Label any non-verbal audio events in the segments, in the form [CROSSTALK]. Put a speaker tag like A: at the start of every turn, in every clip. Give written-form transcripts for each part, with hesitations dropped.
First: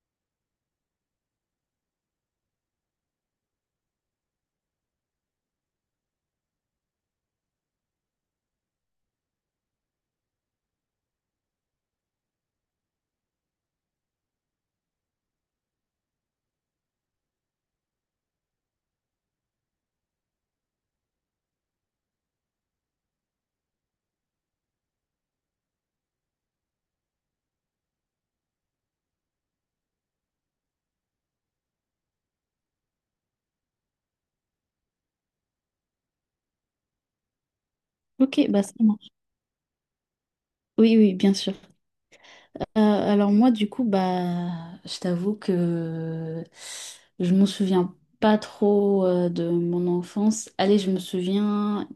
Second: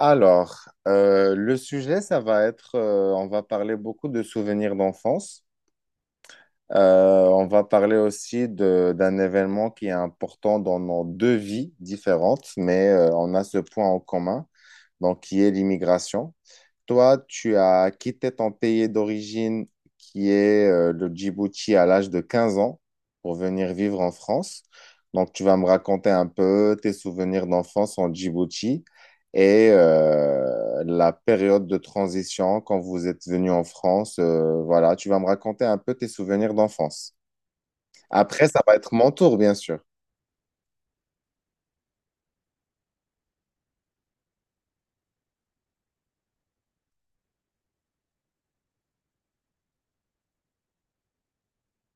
A: Alors, le sujet, ça va être, on va parler beaucoup de souvenirs d'enfance. On va parler aussi d'un événement qui est important dans nos deux vies différentes, mais on a ce point en commun, donc qui est l'immigration. Toi, tu as quitté ton pays d'origine, qui est le Djibouti, à l'âge de 15 ans, pour venir vivre en France. Donc, tu vas me raconter un peu tes souvenirs d'enfance en Djibouti et la période de transition quand vous êtes venu en France. Voilà, tu vas me raconter un peu tes souvenirs d'enfance.
B: Ok,
A: Après, ça
B: bah ça
A: va être
B: marche.
A: mon tour, bien sûr.
B: Oui, oui, bien sûr. Alors moi, du coup, bah, je t'avoue que je me souviens pas trop de mon enfance. Allez, je me souviens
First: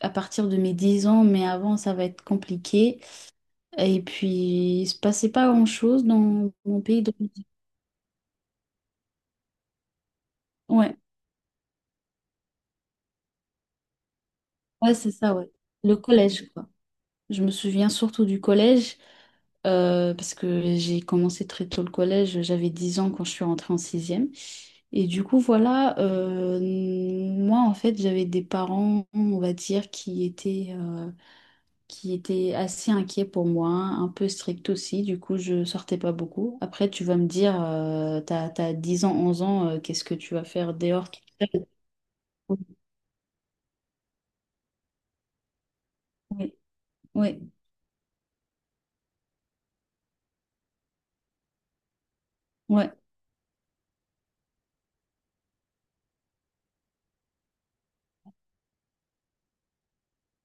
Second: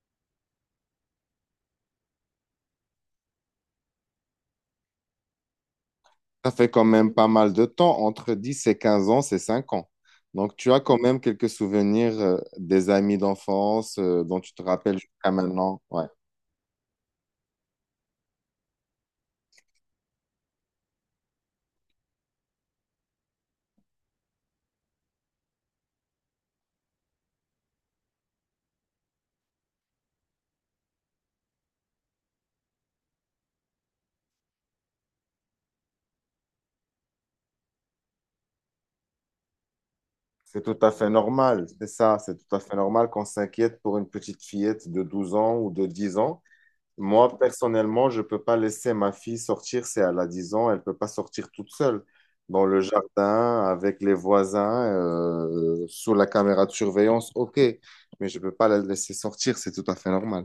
B: à partir de mes 10 ans, mais avant, ça va être compliqué. Et puis, il se passait pas grand-chose
A: Ça
B: dans
A: fait
B: mon
A: quand
B: pays
A: même pas
B: d'origine.
A: mal de temps, entre 10 et 15 ans, c'est 5 ans. Donc tu as
B: Ouais,
A: quand même quelques souvenirs des amis d'enfance dont tu te
B: ouais,
A: rappelles
B: c'est
A: jusqu'à
B: ça, ouais.
A: maintenant.
B: Le
A: Ouais.
B: collège, quoi. Je me souviens surtout du collège. Parce que j'ai commencé très tôt le collège, j'avais 10 ans quand je suis rentrée en sixième. Et du coup, voilà, moi, en fait, j'avais des parents, on va dire, qui étaient assez inquiets pour moi, un peu stricts aussi. Du coup, je sortais pas beaucoup. Après, tu vas me dire, t'as 10 ans, 11 ans, qu'est-ce que tu vas
A: C'est
B: faire
A: tout à fait
B: dehors?
A: normal, c'est ça, c'est tout à fait normal qu'on s'inquiète pour une petite fillette de 12 ans ou de 10 ans.
B: Oui,
A: Moi,
B: oui,
A: personnellement, je ne peux pas laisser ma fille sortir, c'est elle a 10 ans, elle ne peut pas sortir toute seule dans le
B: ouais.
A: jardin, avec les voisins, sous la caméra de surveillance, ok, mais je ne peux pas la laisser sortir, c'est tout à fait normal.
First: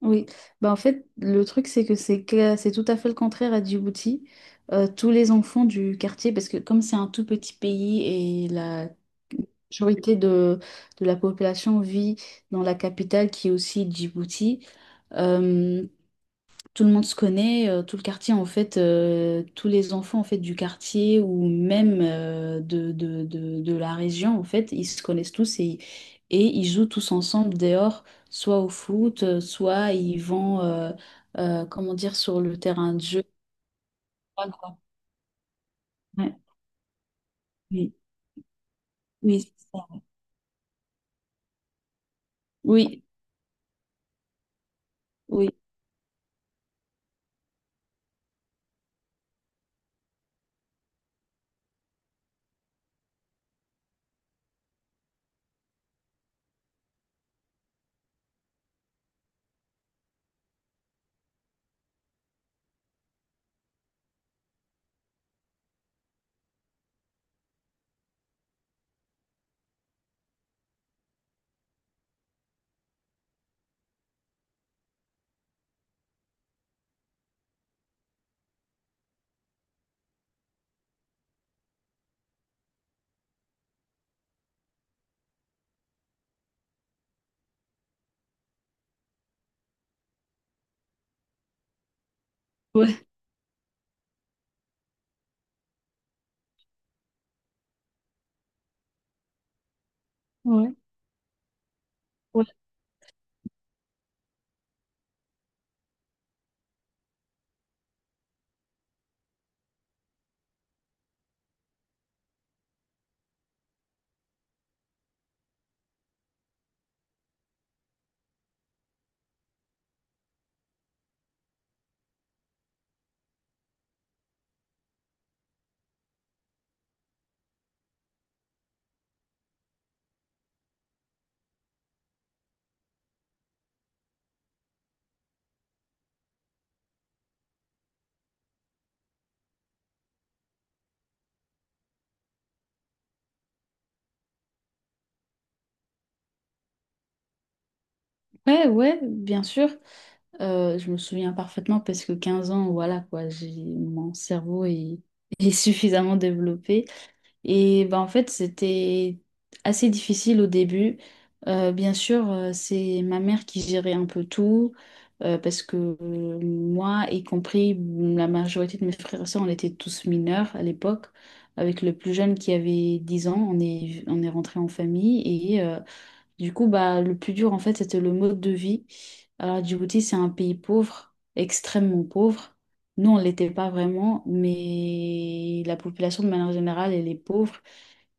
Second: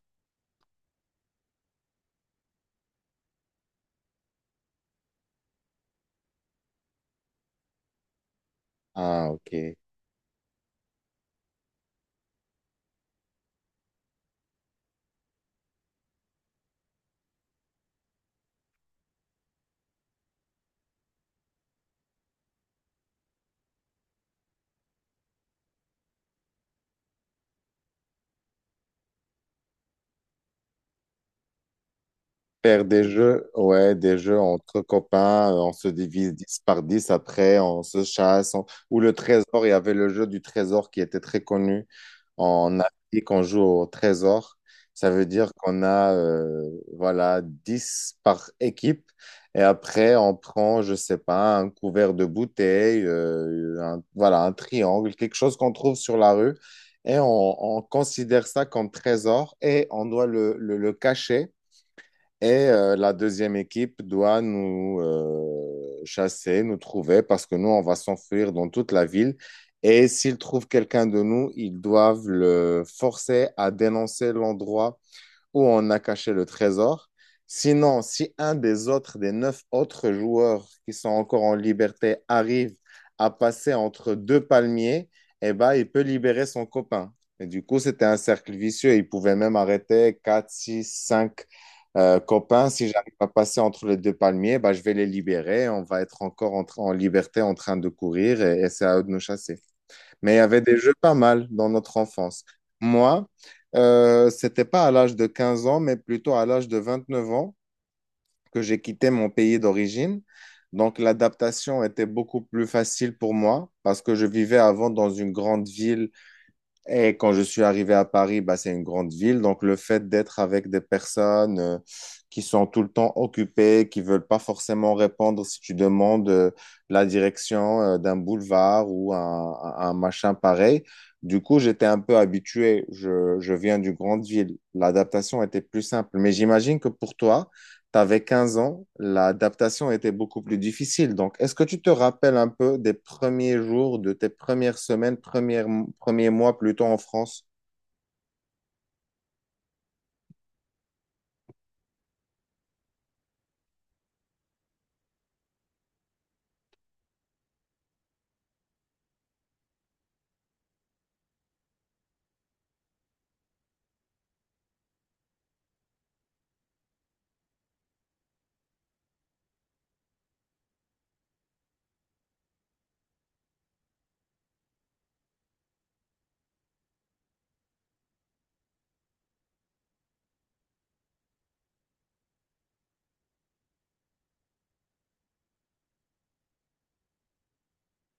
B: Oui, bah en fait, le truc, c'est que c'est tout à fait le contraire à Djibouti. Tous les enfants du quartier, parce que comme c'est un tout petit pays et la
A: Ah, ok.
B: majorité de la population vit dans la capitale qui est aussi Djibouti, euh, tout le monde se connaît, tout le quartier en fait, tous les enfants en fait du quartier ou même de la région en fait, ils se connaissent tous et ils jouent tous ensemble dehors, soit au foot, soit ils vont comment dire sur le
A: Faire
B: terrain de
A: des
B: jeu.
A: jeux, ouais, des jeux
B: Ah, quoi.
A: entre copains, on se divise
B: Ouais,
A: 10 par 10 après, on
B: oui,
A: se chasse. Ou le
B: oui,
A: trésor,
B: c'est
A: il y
B: ça.
A: avait le jeu du trésor qui était très connu en
B: Oui,
A: Afrique, on joue au trésor. Ça veut dire
B: oui,
A: qu'on a, voilà, 10 par équipe. Et après, on prend, je sais pas, un couvert de bouteille, voilà, un triangle, quelque chose qu'on trouve sur la rue. Et on considère ça comme trésor et on doit le cacher et la deuxième équipe doit nous chasser, nous trouver, parce que nous, on va s'enfuir dans toute la ville. Et s'ils trouvent quelqu'un de nous, ils doivent le forcer à dénoncer l'endroit où on a caché le trésor. Sinon, si un des autres, des neuf autres joueurs qui sont encore en liberté arrive à passer entre deux palmiers, eh ben, il peut libérer son copain. Et du coup, c'était un cercle vicieux. Il pouvait même arrêter 4, 6, 5 copains. Si
B: ouais,
A: j'arrive à passer entre les deux palmiers, ben, je vais les libérer. On va être encore en, en liberté en train de courir et c'est à eux de nous chasser. Mais il y avait
B: ouais.
A: des jeux pas mal dans notre enfance.
B: Ouais,
A: Moi, c'était pas à l'âge de 15 ans, mais plutôt à l'âge de 29 ans que j'ai quitté mon pays d'origine. Donc l'adaptation était beaucoup plus facile pour moi parce que je vivais avant dans une grande ville et quand je suis arrivé à Paris, bah, c'est une grande ville. Donc, le fait d'être avec des personnes qui sont tout le temps occupées, qui veulent pas forcément répondre si tu demandes la direction d'un boulevard ou un machin pareil. Du coup, j'étais un peu habitué. Je viens d'une grande ville. L'adaptation était plus simple. Mais j'imagine que pour toi, t'avais 15 ans, l'adaptation était beaucoup plus difficile. Donc, est-ce que tu te rappelles un peu des premiers jours, de tes premières semaines, premiers mois plutôt en France?
B: ouais, ouais, bien sûr. Je me souviens parfaitement parce que 15 ans, voilà quoi, j'ai mon cerveau est, [LAUGHS] est suffisamment développé. Et ben, en fait, c'était assez difficile au début. Bien sûr, c'est ma mère qui gérait un peu tout, parce que moi, y compris la majorité de mes frères et sœurs, on était tous mineurs à l'époque. Avec le plus jeune qui avait 10 ans, on est rentré en famille et du coup, bah, le plus dur, en fait, c'était le mode de vie. Alors, Djibouti, c'est un pays pauvre, extrêmement pauvre. Nous, on ne l'était pas vraiment, mais la population, de manière générale, elle est pauvre.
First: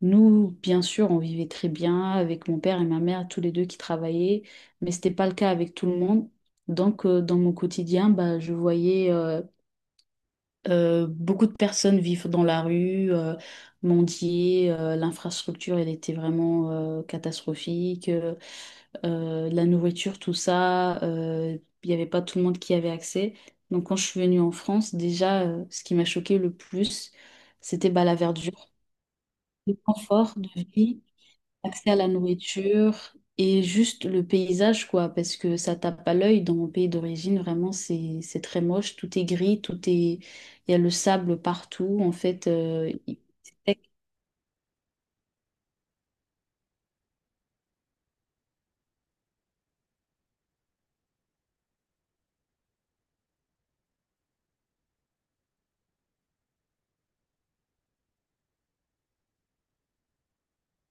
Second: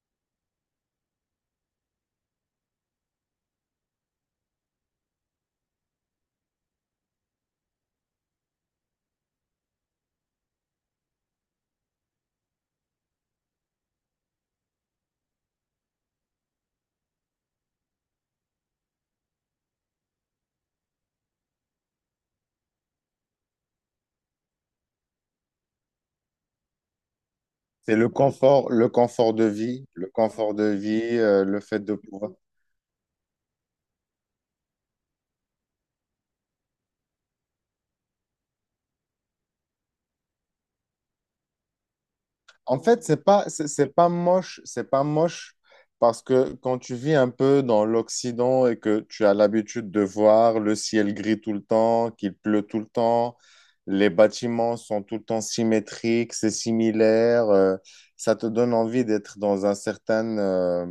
B: Nous, bien sûr, on vivait très bien avec mon père et ma mère, tous les deux qui travaillaient, mais ce n'était pas le cas avec tout le monde. Donc, dans mon quotidien, bah, je voyais beaucoup de personnes vivre dans la rue, mendier. L'infrastructure, elle était vraiment catastrophique. De la nourriture, tout ça. Il n'y avait pas tout le monde qui avait accès. Donc quand je suis venue en France, déjà, ce qui m'a choqué le plus, c'était
A: C'est
B: bah,
A: le
B: la verdure,
A: confort, le confort de
B: le
A: vie, le
B: confort de
A: confort de
B: vie,
A: vie, le fait
B: accès
A: de
B: à la
A: pouvoir.
B: nourriture et juste le paysage, quoi, parce que ça tape à l'œil dans mon pays d'origine, vraiment, c'est très moche, tout est gris, tout est. Il y a le sable partout, en fait.
A: En
B: euh,
A: fait,
B: il-
A: c'est pas,
B: c'est
A: c'est
B: sec.
A: c'est pas moche, c'est pas moche parce que quand tu vis un peu dans l'Occident et que tu as l'habitude de voir le ciel gris tout le temps, qu'il pleut tout le temps, les bâtiments sont tout le temps symétriques, c'est similaire, ça te donne envie d'être dans un certain,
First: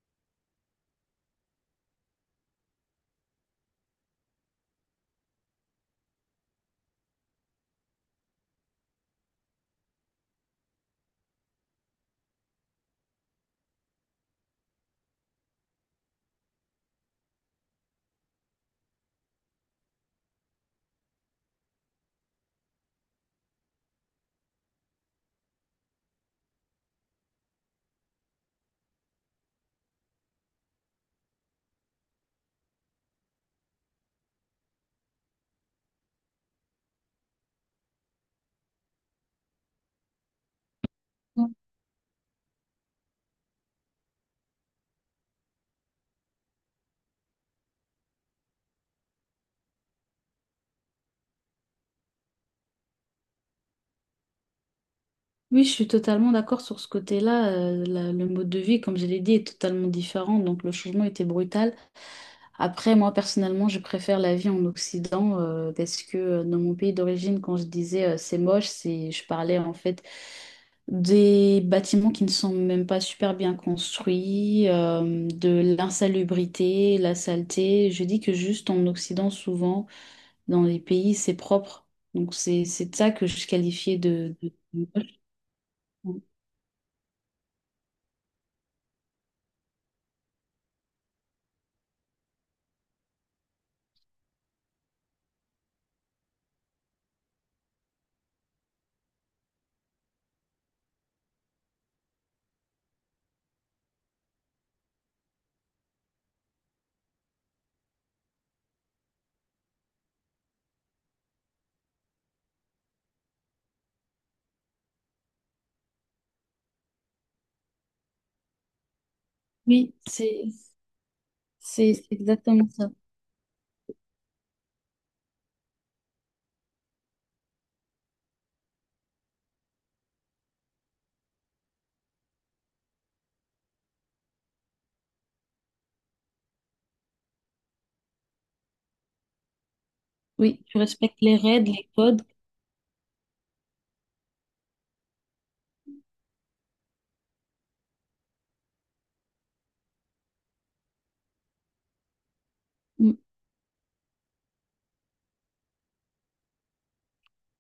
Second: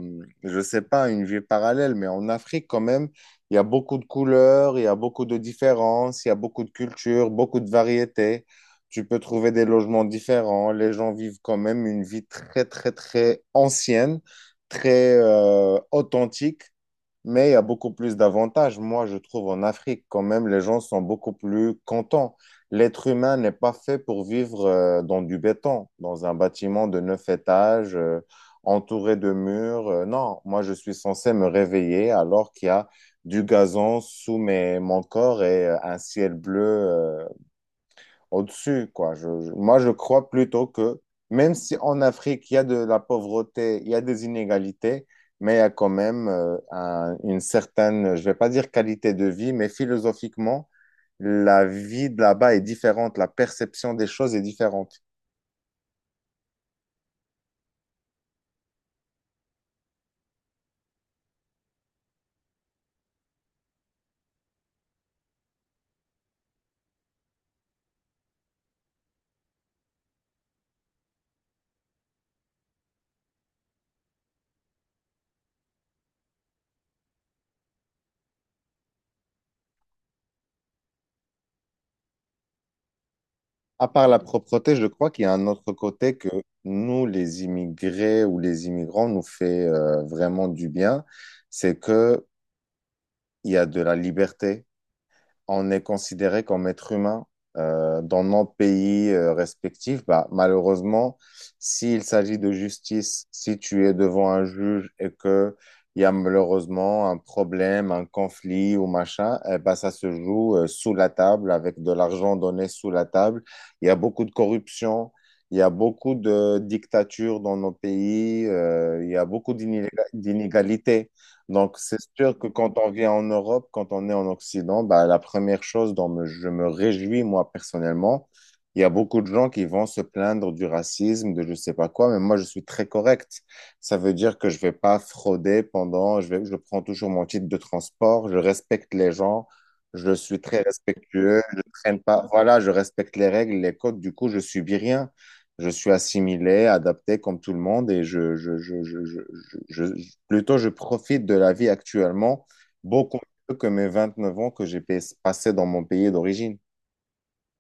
A: je sais pas, une vie parallèle, mais en Afrique quand même, il y a beaucoup de couleurs, il y a beaucoup de différences, il y a beaucoup de cultures, beaucoup de variétés. Tu peux trouver des logements différents. Les gens vivent quand même une vie très, très, très ancienne, très authentique, mais il y a beaucoup plus d'avantages. Moi, je trouve en Afrique, quand même, les gens sont beaucoup plus contents. L'être humain n'est pas fait pour vivre dans du béton, dans un bâtiment de neuf étages, entouré de murs. Non, moi, je suis censé me réveiller alors qu'il y a du gazon sous mes, mon corps et un ciel bleu au-dessus, quoi. Moi, je crois plutôt que même si en Afrique, il y a de la pauvreté, il y a des inégalités, mais il y a quand même une certaine, je vais pas dire qualité de vie, mais philosophiquement, la vie de là-bas est différente, la perception des choses est différente.
B: Oui, je suis totalement d'accord sur ce côté-là. Le mode de vie, comme je l'ai dit, est totalement différent, donc le changement était brutal. Après, moi, personnellement, je préfère la vie en Occident parce que dans mon pays d'origine, quand je disais c'est moche, je parlais en fait des bâtiments qui ne sont même pas super bien construits, de l'insalubrité, la saleté. Je dis que juste en Occident, souvent, dans les pays, c'est propre. Donc c'est de ça que je
A: À
B: qualifiais
A: part la
B: de, de
A: propreté, je
B: de
A: crois
B: moche.
A: qu'il y a un autre côté que nous, les immigrés ou les immigrants, nous fait vraiment du bien, c'est que il y a de la liberté, on est considéré comme être humain dans nos pays respectifs. Bah, malheureusement, s'il s'agit de justice, si tu es devant un juge et que il y a malheureusement un problème, un conflit ou machin, eh ben, ça se joue sous la table, avec de l'argent donné sous la table. Il y a beaucoup de corruption, il y a beaucoup de dictatures dans nos pays, il y a beaucoup
B: Oui, c'est
A: d'inégalités, donc
B: c'est
A: c'est
B: c'est
A: sûr que
B: exactement
A: quand on
B: ça.
A: vient en Europe, quand on est en Occident, bah, la première chose dont je me réjouis, moi, personnellement, il y a beaucoup de gens qui vont se plaindre du racisme, de je sais pas quoi, mais moi, je suis très correct. Ça veut dire que je vais pas frauder pendant, je vais, je prends toujours mon titre de transport, je respecte les gens, je suis très
B: Oui, tu respectes les
A: respectueux, je
B: règles, les
A: traîne
B: codes.
A: pas, voilà, je respecte les règles, les codes, du coup, je subis rien. Je suis assimilé, adapté comme tout le monde je, plutôt, je profite de la vie actuellement
B: Mm.
A: beaucoup mieux que mes 29 ans que j'ai passé dans mon pays d'origine.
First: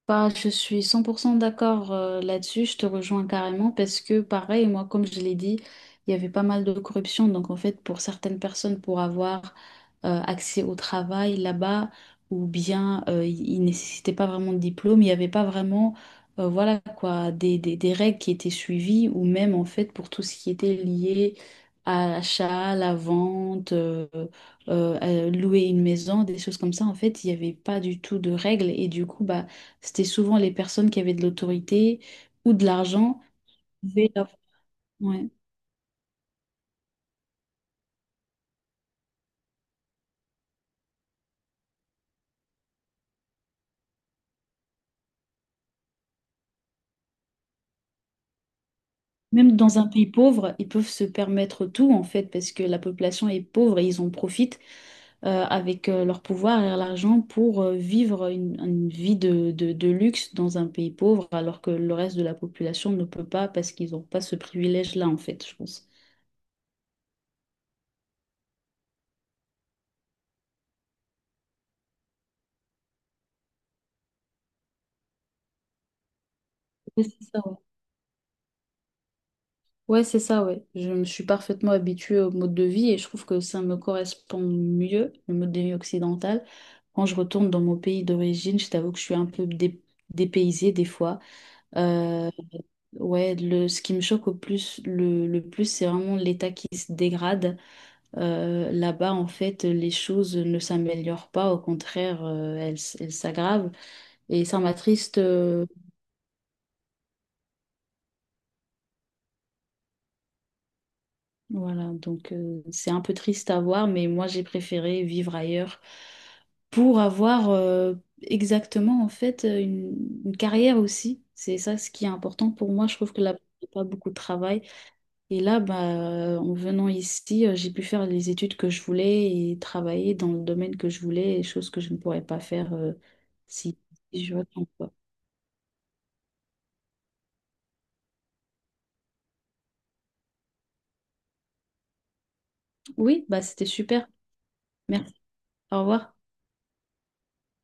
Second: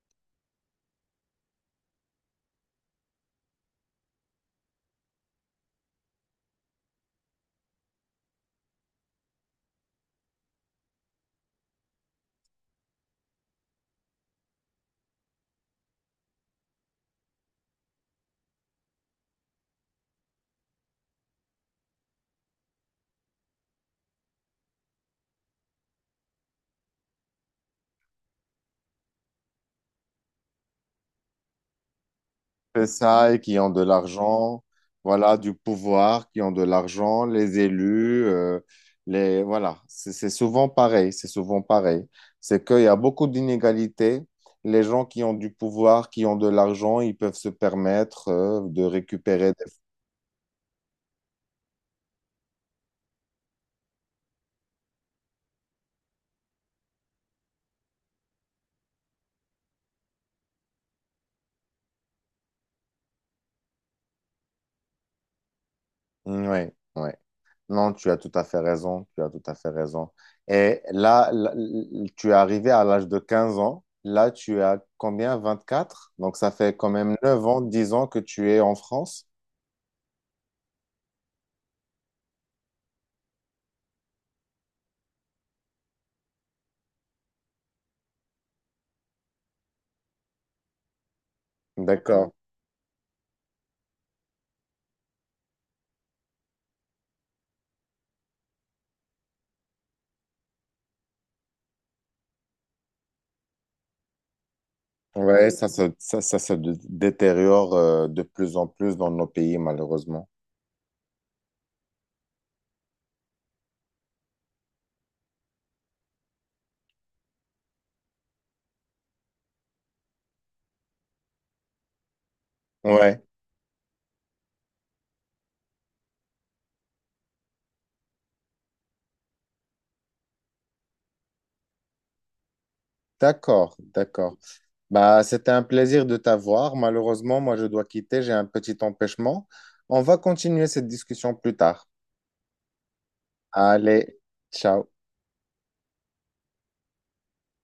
B: Bah, je suis 100% d'accord là-dessus, je te rejoins carrément parce que pareil, moi, comme je l'ai dit, il y avait pas mal de corruption. Donc, en fait, pour certaines personnes, pour avoir accès au travail là-bas, ou bien ils ne nécessitaient pas vraiment de diplôme, il n'y avait pas vraiment voilà quoi, des règles qui étaient suivies, ou même en fait pour tout ce qui était lié à l'achat, à la vente, à louer une maison, des choses comme ça, en fait, il n'y avait pas du tout de règles. Et du coup, bah, c'était souvent les personnes qui avaient de l'autorité ou de
A: C'est
B: l'argent.
A: ça, et qui ont de
B: qui pouvaient avoir-
A: l'argent,
B: ouais.
A: voilà, du pouvoir, qui ont de l'argent, les élus, les, voilà, c'est souvent pareil, c'est souvent pareil. C'est qu'il y a beaucoup d'inégalités. Les gens qui ont du pouvoir, qui ont de l'argent, ils peuvent se permettre, de récupérer
B: Même
A: des...
B: dans un pays pauvre, ils peuvent se permettre tout, en fait, parce que la population est pauvre et ils en profitent avec leur pouvoir et l'argent pour vivre une, vie de luxe dans un pays pauvre, alors que le reste de la population ne peut pas parce qu'ils n'ont pas ce privilège-là, en fait, je pense.
A: Ouais, ouais. Non, tu as tout à fait raison, tu as tout à fait raison. Et là, là, tu es arrivé à l'âge de 15 ans. Là, tu as combien? Vingt-quatre. Donc, ça fait quand
B: Oui,
A: même
B: c'est ça,
A: 9 ans, 10 ans que tu es en France.
B: ouais, c'est ça, ouais. Je me suis parfaitement habituée au mode de vie et je trouve que ça me correspond mieux, le mode de vie occidental. Quand je retourne dans mon pays d'origine, je t'avoue que je suis un peu dépaysée des fois. Euh,
A: D'accord.
B: ouais, ce qui me choque au plus, le plus, c'est vraiment l'état qui se dégrade. Là-bas, en fait, les choses ne s'améliorent pas, au contraire, elles s'aggravent. Et ça m'attriste.
A: Ouais, ça se détériore de plus en plus dans nos pays, malheureusement.
B: Voilà, donc c'est un peu triste à voir, mais moi j'ai préféré vivre ailleurs pour avoir exactement en fait une, carrière aussi. C'est ça ce qui est important pour moi. Je trouve que
A: Ouais.
B: là, il n'y a pas beaucoup de travail. Et là, bah, en venant ici, j'ai pu faire les études que je voulais et travailler dans le domaine que je voulais, et choses que je ne pourrais pas faire
A: D'accord,
B: si, si je
A: d'accord.
B: retourne, quoi.
A: Bah, c'était un plaisir de t'avoir. Malheureusement, moi, je dois quitter, j'ai un petit empêchement. On va continuer cette discussion plus tard.
B: Oui, bah, c'était super.
A: Allez, ciao.
B: Merci. Au revoir.